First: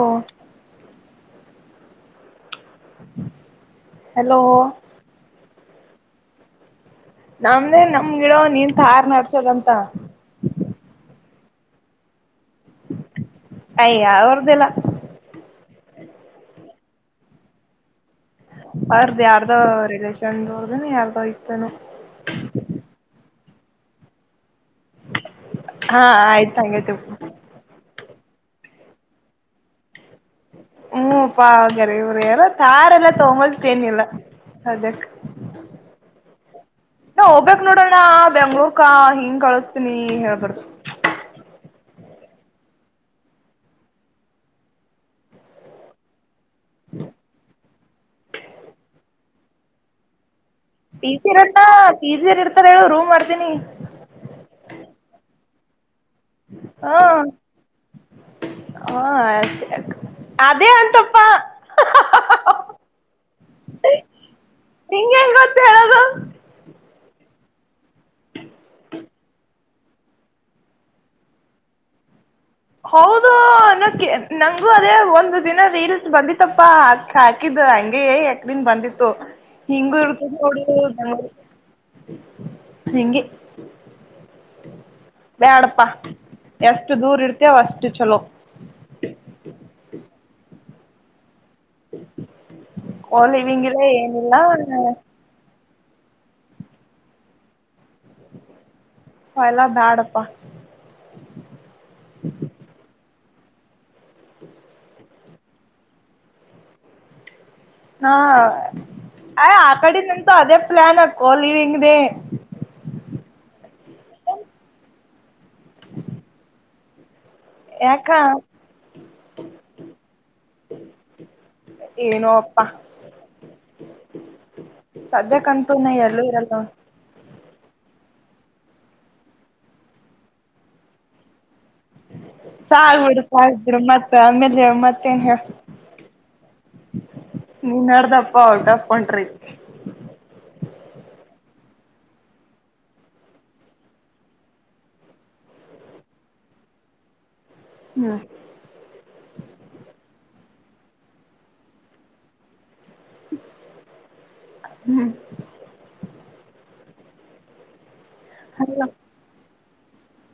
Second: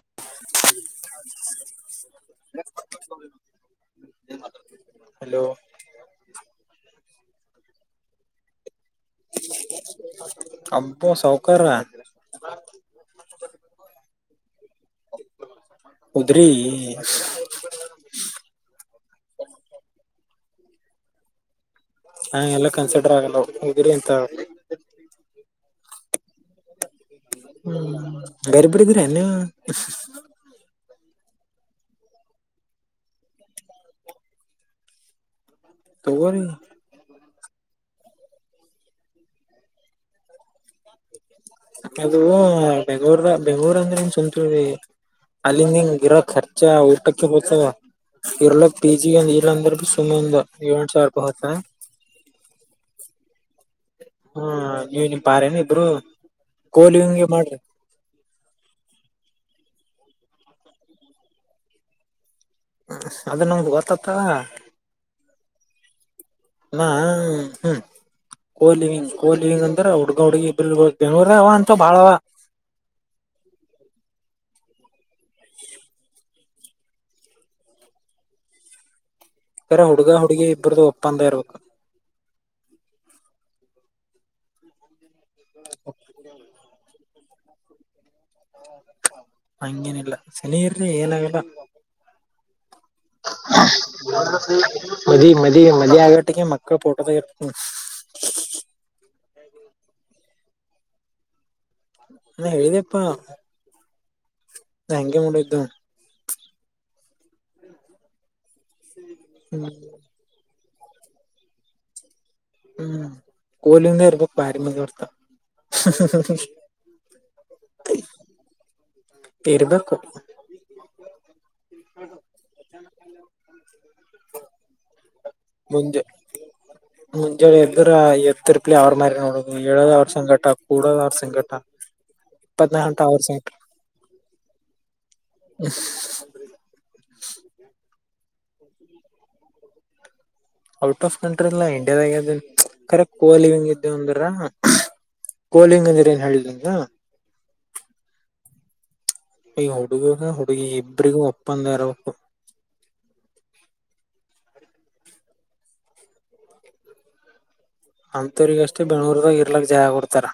ಓ hello hello ನಮ್ದೇ ನಮ್ ಗಿಡೋ ನಿಂತ ಹಾರ್ ನಡ್ಸೋದಂತ ಬ ಸೌಕರ ಅಯಾ ಅವರ್ದಲ್ಲ ಹದ್ರಿ ಅರ್ದ ಯಾರ್ದೋ ರಿಲೇಷನ್ದನ ಯಾರ್ದೋ ಇತನು ಹಾ ಎಲ್ಲ ಕನ್ಸಿಡರ್ ಆಗಲ್ಲ ಹೋಗಿರಿ ಎಂತ ಹಾ ಆಯ್ತು ಹಂಗತ್ ಗರಿಬಿಡಿದರನ್ನ ಹ್ಮ ಪಾ್ಯಾರೆ ಇವ್ರ ಯಾರ ತಾರೆ ಎಲ್ಲ ತೊಗೋಷ್ಟೇನಿಲ್ಲ ಅದಕ್ ತಗರಿ ಹೋಗ್ಬೇಕೇಕ್ ನೋಡೋಣ ಬೆಂಗ್ಳೂರ್ಕ ಹಿಂಗ್ ಕಳಸ್ತೀನಿ ಹೇಳ್ಬಾರ್ದು ಅದು ಬೆಂಗೂರ ಬೆಂಗೂರು ಅಂದ್ರೆ ಇನ್ ಸವಂತೂರು ಅಲ್ಲಿಂದಂಗ ಗಿರೋ ರ್ ಊಟಕ್ಕೆ ಹೋಗತಾವ ಇರ್ಲಕ್ ಪಿಜಿಂದ ಇರ್ಂದ್ರ ಬಿ ಸುಮ್ಮ್ ಒಂದ ಏಳ್ ಸಾವಿರ ಟಜಿ ರೂಪಾಯಿ ಹೊತ್ತ ಇತ್ತಾ ಟ ಜಿ ನ್ ಇರ್ತಾರ ಹೇಳು ರೂಮ್ ಮಾಡ್ತೀನಿ ಹ್ಮ ನೀವ ನಿಮ್ ಪಾರೇನ ಇಬ್ರು ಹ ಕೋಲಿವಿಂಗೆ ಮಾಡ್ರಿ ಹಷ್ಟ ಅದೇ ಅಂತಪ್ಪ ಅದ ನ ಬೋಗತತ ನಿಂಗ ಹೆಂಗ ಗೊತ್ತ ಹೇಳದು ಹ್ಮ್ ಕಹ್ಲಿ ಹ ಕಹ್ಲಿ ಹಂಗ ಅಂದ್ರ ಹುಡ್ಗ ಹುಡ್ಗಿ ಬಿಲ್ ಬೆಂಗಗಳೂರ ಅವ ಅಂತ ಭಾಳವ ಹೌದು ಅೋಕ ನಂಗು ಅದೇ ಒಂದು ದಿನ ರೀಲ್ಸ್ ಬಂದ ತ್ತಪ್ಪಾ ಹಾಕ್ ಹಾಕಿದ್ ಹಂಗಗೆ ಯಕ್ದನ್ ಬಂದಿತ್ತು ಕರ ಹಂಗ ಹುಡುಗ ಎತದ ಹುಡುಗಿ ಅವಳ ಇಬ್ರದು ಒಪ್ಪಂದ ಇರ್ಬೇಕು ಹಿಂಗಿ ಬ್ಯಾಡಪ್ಪಾ ಎಷ್ಟು ದೂರ ಇಡ್ತ ಅ ವ ಅಸ್ು ಚಲೋ ಹಂಗೇನಿಲ್ಲ ಸನರ್ರ ಏನಾಗಲ್ಲ ಲಿವಿಂಗಿಲ್ಲ ಏನಿಲ್ಲ ಬಿ ಮ ಅ ಮಳಿಯ ಆಗಟ್ಟಿಗೆ ಮಕ್ಕಳ ಪೋಟ್ಟದ ಇರ್ ಹ ಎಲ್ಲಾ ಬ್ಯಾಡಪ್ಪ ಅ ಹೇಳಿದಪ್ಪಾ ನ ಹೆಂಗಗೆ ಮೂಡಿದ್ದು ಹಾ ಅಯ್ ಹ್ಮ್ ಆ ಕಡೆ ನಿಂತು ಅದೇ ಪ್ಲಾನ್ ಹಾಕೋಲಿವ್ ಹಿಂಗ್ದ ಹ್ಮ್ ಕಲಿಿಂದ ಬ ಬಾರಿ ಮರ್ತ ಯಾಕಾ ಇರ್ಬೇಕು ಏನೋ ಅಪ್ಪ ಸದ್ಯ ಕಂಪುನ ಎಲ್ಲೂ ಇರಲ್ಲ ಎದುರು ಎ್ದರು ಪಲಲಿ ಅವ್ರ ಮ ನೋಡೋುದು ಎ ಹೇಳೋದ್ರ್ ಸಂಘಟ ಕೂಡೋದ ಅವರ್ ಸಂಕಟ ಸಾಗತ ಇದರು ಮತ್ತೆ ಆಮೇಲೆ ಹೇಳ ಮತ್ತೇನ್ ಹೇಳ ನಡ್ದಪ್ಪ out of country out of ಕಂಟ್ರಿಲ್ಲಾ ಇಂಡಿಯಾದಾಗ ಕರೆಕ್ಟ್ ಕೋಲಿ ಹಂಗ ಇದೇ ಅಂದರ ಕೋಲಿಂಗ ಅಂದಿ್ರ ಏನ್ ಹೇಳಿಲಿಂಗ ಹ್ಮ ಈ ಹುಡುಗ ಹುಡುಗಿ ಇಬ್ರಿಗೂ ಒಪ್ಪಂದ ಇರಬೇಕು ಹ್ಮ್ ಅಂತವ್ರಗ ಅಷ್ಟೇ ಬೆಂಗಳೂರ್ದಾಗ ಇರ್ಲಕ್ಕ ಜಯ ಕೊಡ್ತಾರ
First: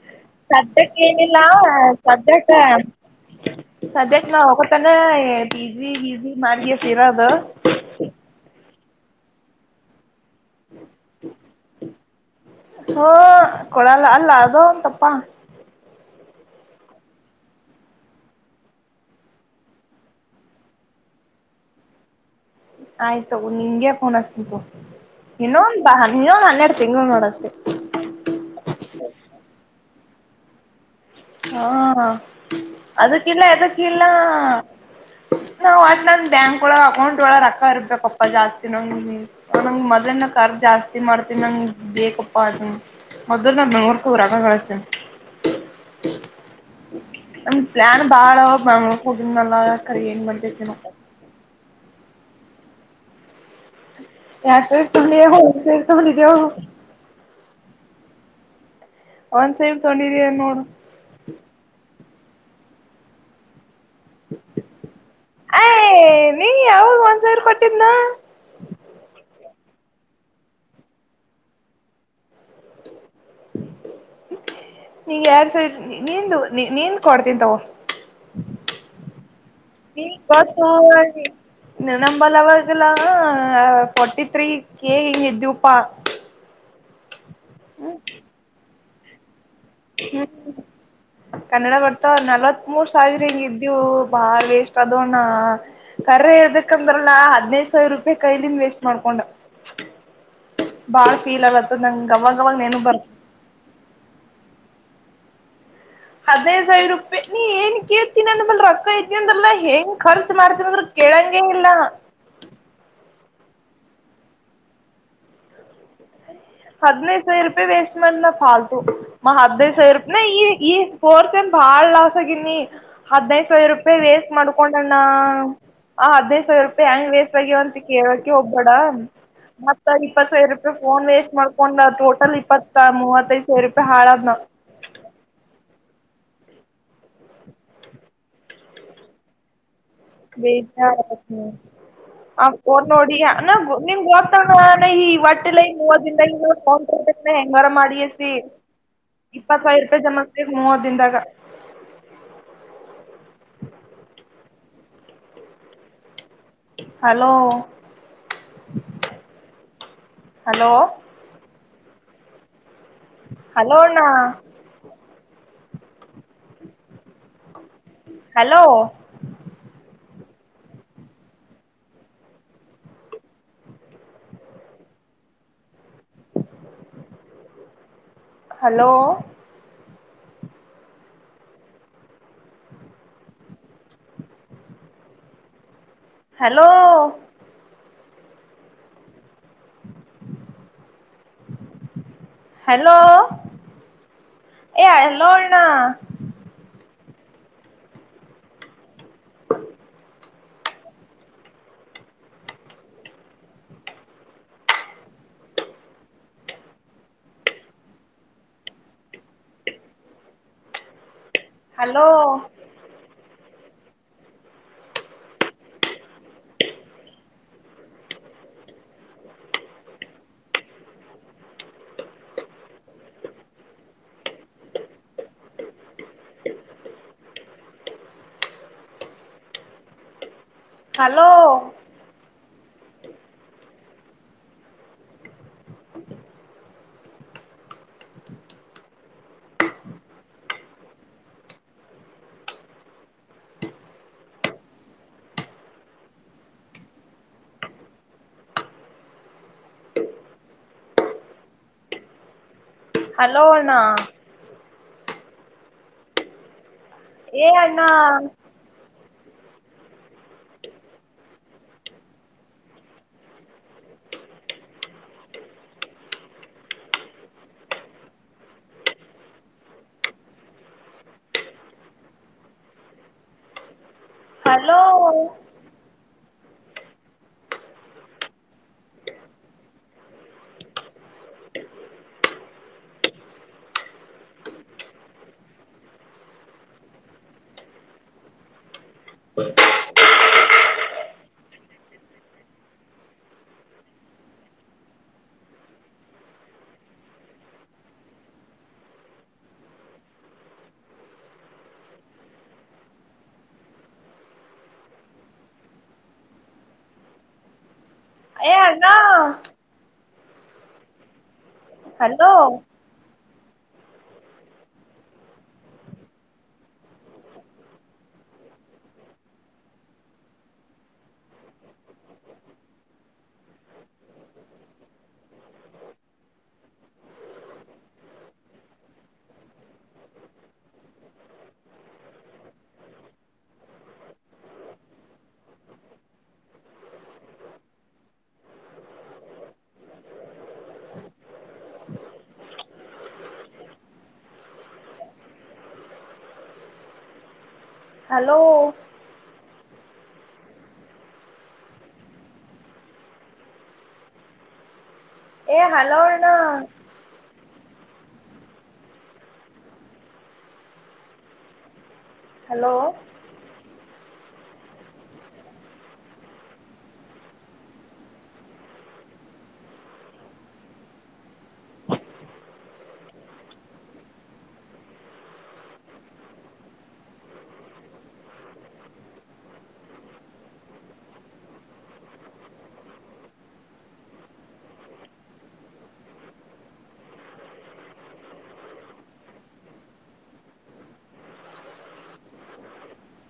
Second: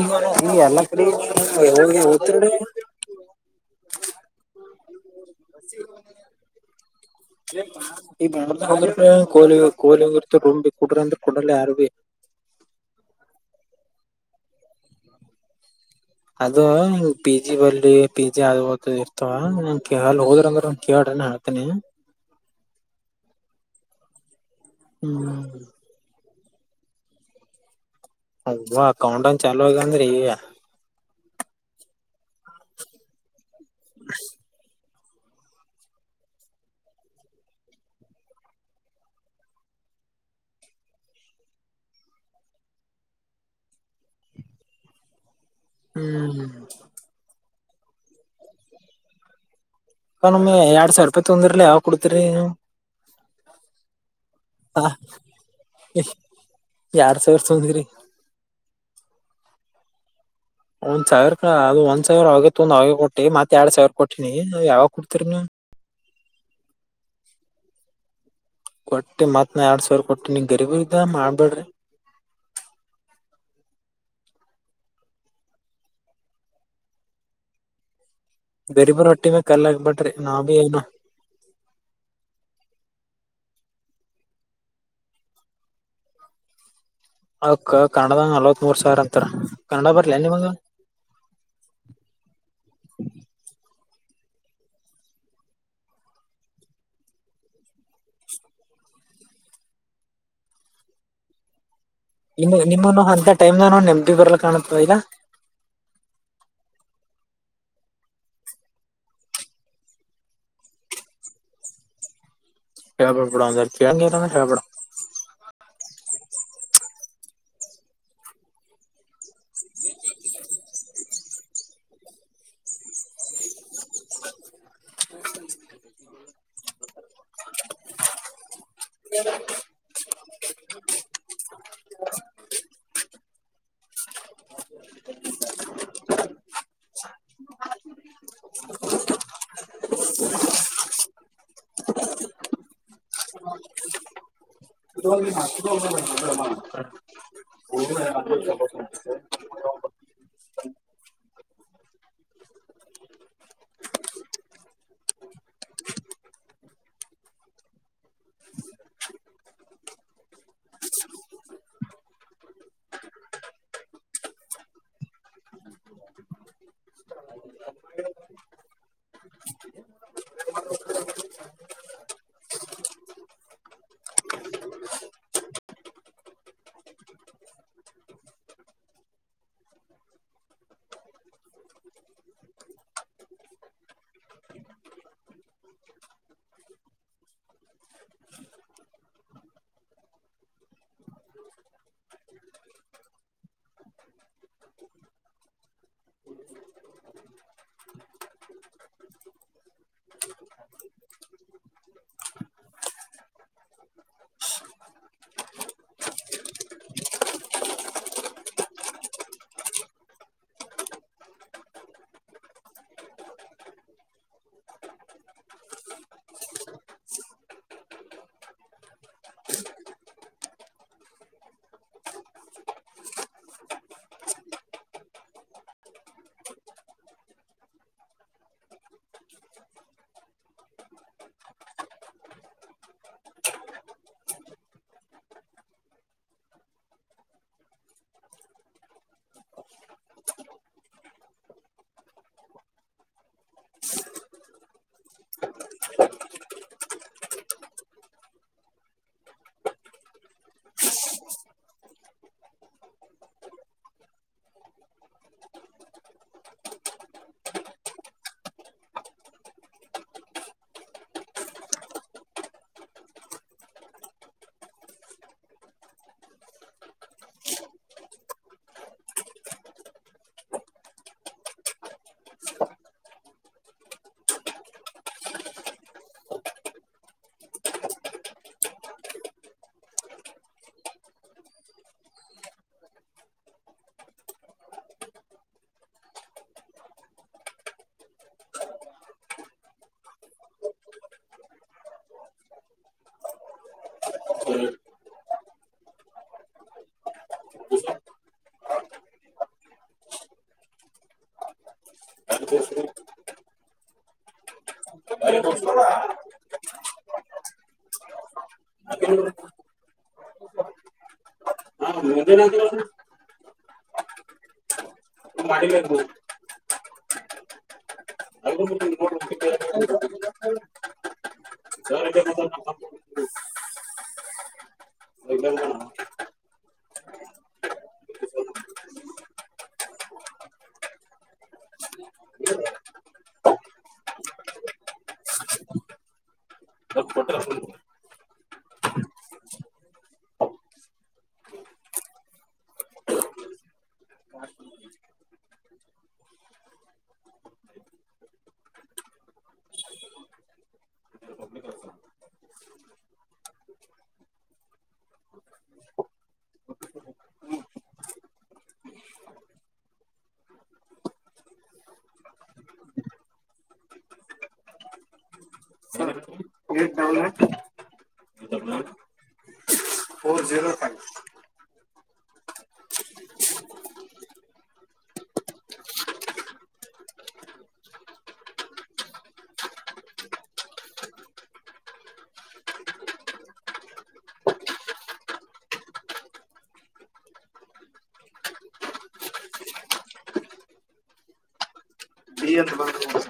ಈಗ ಈ ಎಲ್ಲಾ ಸದ್ಯಕ್ಕೆ ಕಡೆ ಏನಿಲ್ಲ ಹೋಗಿ ಓದ್ತಿಡ ಸದ್ಯಕ್ಕ ಸದ್ಯಕ್ ನಾವ ಅವಕತಾನ ಪಿ ಜಿ ಹ ಜಿ ಮಾಡಗತಿೀರದು ಈ ಮ ಹ ಕೋ ಕೋಲಿ ತಂಬಿ ಕುಡ್ರಂತ ಕುಡಲ್ಲ ಅಾರವೆ ಇಲ್ಲ ಅೋ ಒಂದು ತಪ್ಪಾ ಅದು ಹಂಗ ಪಿ ಜಿ ಬರ್ಲಿ ಪಿ ಜಿ ಆದದು ಇರ್ತವ ನ ಕಲ್ ಹೋದ್ರ ಅಂದ್ರ ಒ ಕೇಳ ಹಾತನಿ ಆಯ್ತು ನಿಂಗೆ ಫೋನ್ಸ್ತಿು ಹ್ಮ್ ಇನೊ ಬ ನೀ ಎಡು ತಿಂಗಳು ನೋಡಷ್ಟೆ ಹವಾ ಕೌಂಟ್ನ್ ಚಾಲೂ ಆಗಂದ್ರಿ್ಯ ಹಾ ಅದಕ್ಕಲ್ಲ ಎದಕ್ಕ ಇಲ್ಲ ನಾವ್ ಅಟ್ ನಂದ ಬ್ಯಾಂಕ್ ಒಳ ಅಕೌಂಟ್ ಒಳ ರೊಕ್ಕ ಇರ್ಬೇಕಪ್ಪಾ ಜಾಸ್ತಿ ನಂಗ ನಂಗ್ ಮೊ್ನ ಕರ್ ಜಾಸ್ತಿ ಮಾಡ್ತೀನ ನಂಗ ಬೇಕಪ್ಪ ಅ ಮೊದ್ ನಾ ಬೆಂಗ್ೂರ್ಕ ಹರಕ ಕಳಿಸಸ್ತೇನಿ ಹ ಹ್ಮ್ ಅಂದ ಪ್ಲಾನ ಬಾಳಾವ ಬಾ ಕೂಡ ನಲ್ಲ ಹೊಮ್ಮ್ ಎರಡ್ ಸಾವಿರ ರೂಪಾಯಿ ತೊಂದರ್ಲಲ್ಲ ಯಾವ್ ಕೊಡ್ತಿರಿ ನೀವು ಯಾತ್ರಿ ಹ ಎತೇರ್ತಡಿಕೋಗು ಎರಡ್ ಸಾವಿರ ತೊಂದ್ರಿ ತಿ ಒಂದ್ ಸಾವಿರ ಅದು ಒಂದ್ ಸಿರ ಆ ಅವಗ ಒಂದ ಅವ ಕೊಟ್ಟ ಮತ್ತೆ ಎರಡ್ ಸಾವಿರ ಕೊಟ್ಟಿನ ನ ಯಾವಾಗ ಕೊಡ್ತರಿ ನೀ ಅಯ್ ನೀ ಯಾವಾಗ ಒಂದ್ ಸಾವಿರ ಕೊಟ್ಟಿದ್ನಾ ಕೊಟ್ಟಿ ಮತ್ನ ಎರಡ್ ಸಾವಿರ ಕೊಟ್ಟಿ ನೀ ಗರಿಬು ಇದ ಮಾಡ್ಬೇಡ್ರಿ ನೀಗ ಯಾರ್ ಸ ನೀಂದು ನೀಂದ ಕೊಡ್ತಂತಾವ ಗರಿಬ ರೋಟಿ ಮ ಕಲ್ಲ ಬಟ ನಾ ಭ ನಂಬ ಲವಕಲ್ಲ ಫೋಾರ್ಟಿ ತ್ರತ್ರೀ ಕೆ ಇ ದಪಾ ಅಕ್ಕ ಕನ್ನಡದ ನಲ್ವತ್ ಮೂರ್ ಸಾವಿರ ಅಂತರ ಹ್ಮ್ ಕನ್ನಡ ಬರ್ತಾವ ನಲ್ವತ್ ಮೂರ್ ಸಾವಿರಿ ಇದೆವು ಬಾಳ ವೇಸ್ಟ್ ಅದಣ್ಣ ಕರ್ರ ಇರ್ದಕ್ಂದ್ರಲ್ಲಾ ಹದ್ೈದ್ ಸಾವಿರ ರೂಪಾಯಿ ಕೈಲಿಂದ ವೇಸ್ಟ್ ಮಾಡ್ಕೊಂಡ ಬಾಳ ೀಲ್ ಆವತ್ತ ನಿ ನಿಮ್ಮನ್ನು ಅಂತ ಟೈಮ್ಾನ ನೆಮಪಿ ಬರ್ಲ ಕಾಣುತ್ತ ಈದಾ ಹದೈ ಸಾವಿರ ರೂಪಾಯಿ ನೀ ಏನ್ ಕೇಳ್ತೀನ ಅಂದ ಮಲ್ ರೊಕ್ಕ ಐತಿ ಅಂದ್ರಲ್ಲಾ ಹೆಂಗ್ ಖರ್ಚು ಮಾಡ್ತೀನ ಅಂದ್ರ ಕೆಳಂಗೆ ಇಲ್ಲ ಸಪಡ ಸರ್ ಕಳಗೆಲ್ಲ ಸೇಪಡ ಹದ್ೈದು ಸಾವಿರ ರೂಪಾಯಿ ವೇಸ್ಟ್ ಮಾಡ್ ನ ಫಾಲ್ತು ಮ ಹದ್ಿನೈದು ಸಾವಿರ ರೂಪಾಯಿ ನಾ ಈ ಫೋರ್ ಬಾಳ್ ಲಾಸ್ ಆಗಿನಿ ಹದ್ನೈದು ಸಾವಿರ ರೂಪಾಯಿ ವೇಸ್ಟ್ ಮಾಡ್ಕೊಂಡಣ್ಣ ಆ ಅದ್ೇ ಸಾವ ರೂಪಾಯಿ ಹೆಂಗ್ ವೇಷವಾಗಿಾಗವಂತ ಕೇಳಕೆ ಒಬ್ಬೇಡ ಮತ್ತ ಇಪ್ಪತ್ ಸಾವಿರ ರೂಪಾಯಿ ಫೋನ್ ವೇಷ್ಟು ಮಾಡ್ಕೊಂಡ ಟೋಟಲ್ ಇಪ್ಪತ್ತ ಮೂವತ್ತೈದ್ ಸಾವಿರ ರೂಪಾಯಿ ಹಾಳದ್ನ [unintelligible] ಬೇತ ಹ ಕೋ ನೋಡಿ ನ ನಿಮ ಹೋಗ್ತಾ ಈ ಒಟ್ಟಲ್ಲವ ದ ಮರ ಮಾಡಿಯಸ ಇಪ್ಪತ್ತಾವ ರೂಪಾಯಿ ಜಮ ಮೂವ ದಿಂದಾಗ ಹಲೋ ಹಲೋ ಹಲೋ ಅಣ್ಣ ಹಲೋ ಹಲೋ ಹಲೋ ಹಲೋ ಏಲ್ಲ್ಣ ಹಲೋ [inaudible] ಹಲೋ ಹಲೋ ಅಣ ಏ ಅಣ್ಣ ಹಲೋ ಅರಿ ಬ ಏ ಅಲ್ಲ ಹಾ ಹಲೋ ಮದನ ಮಾಡ ಅ [unintelligible] ಹಲೋ ಏ ಹಲೋ ಅಣ್ಣ ಹಲೋ [unintelligible] ಡಿ ಅಂತ ಬಂದು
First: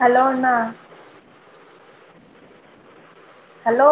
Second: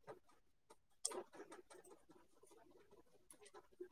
ಹಲೋ ಅಣ್ಣ ಹಲೋ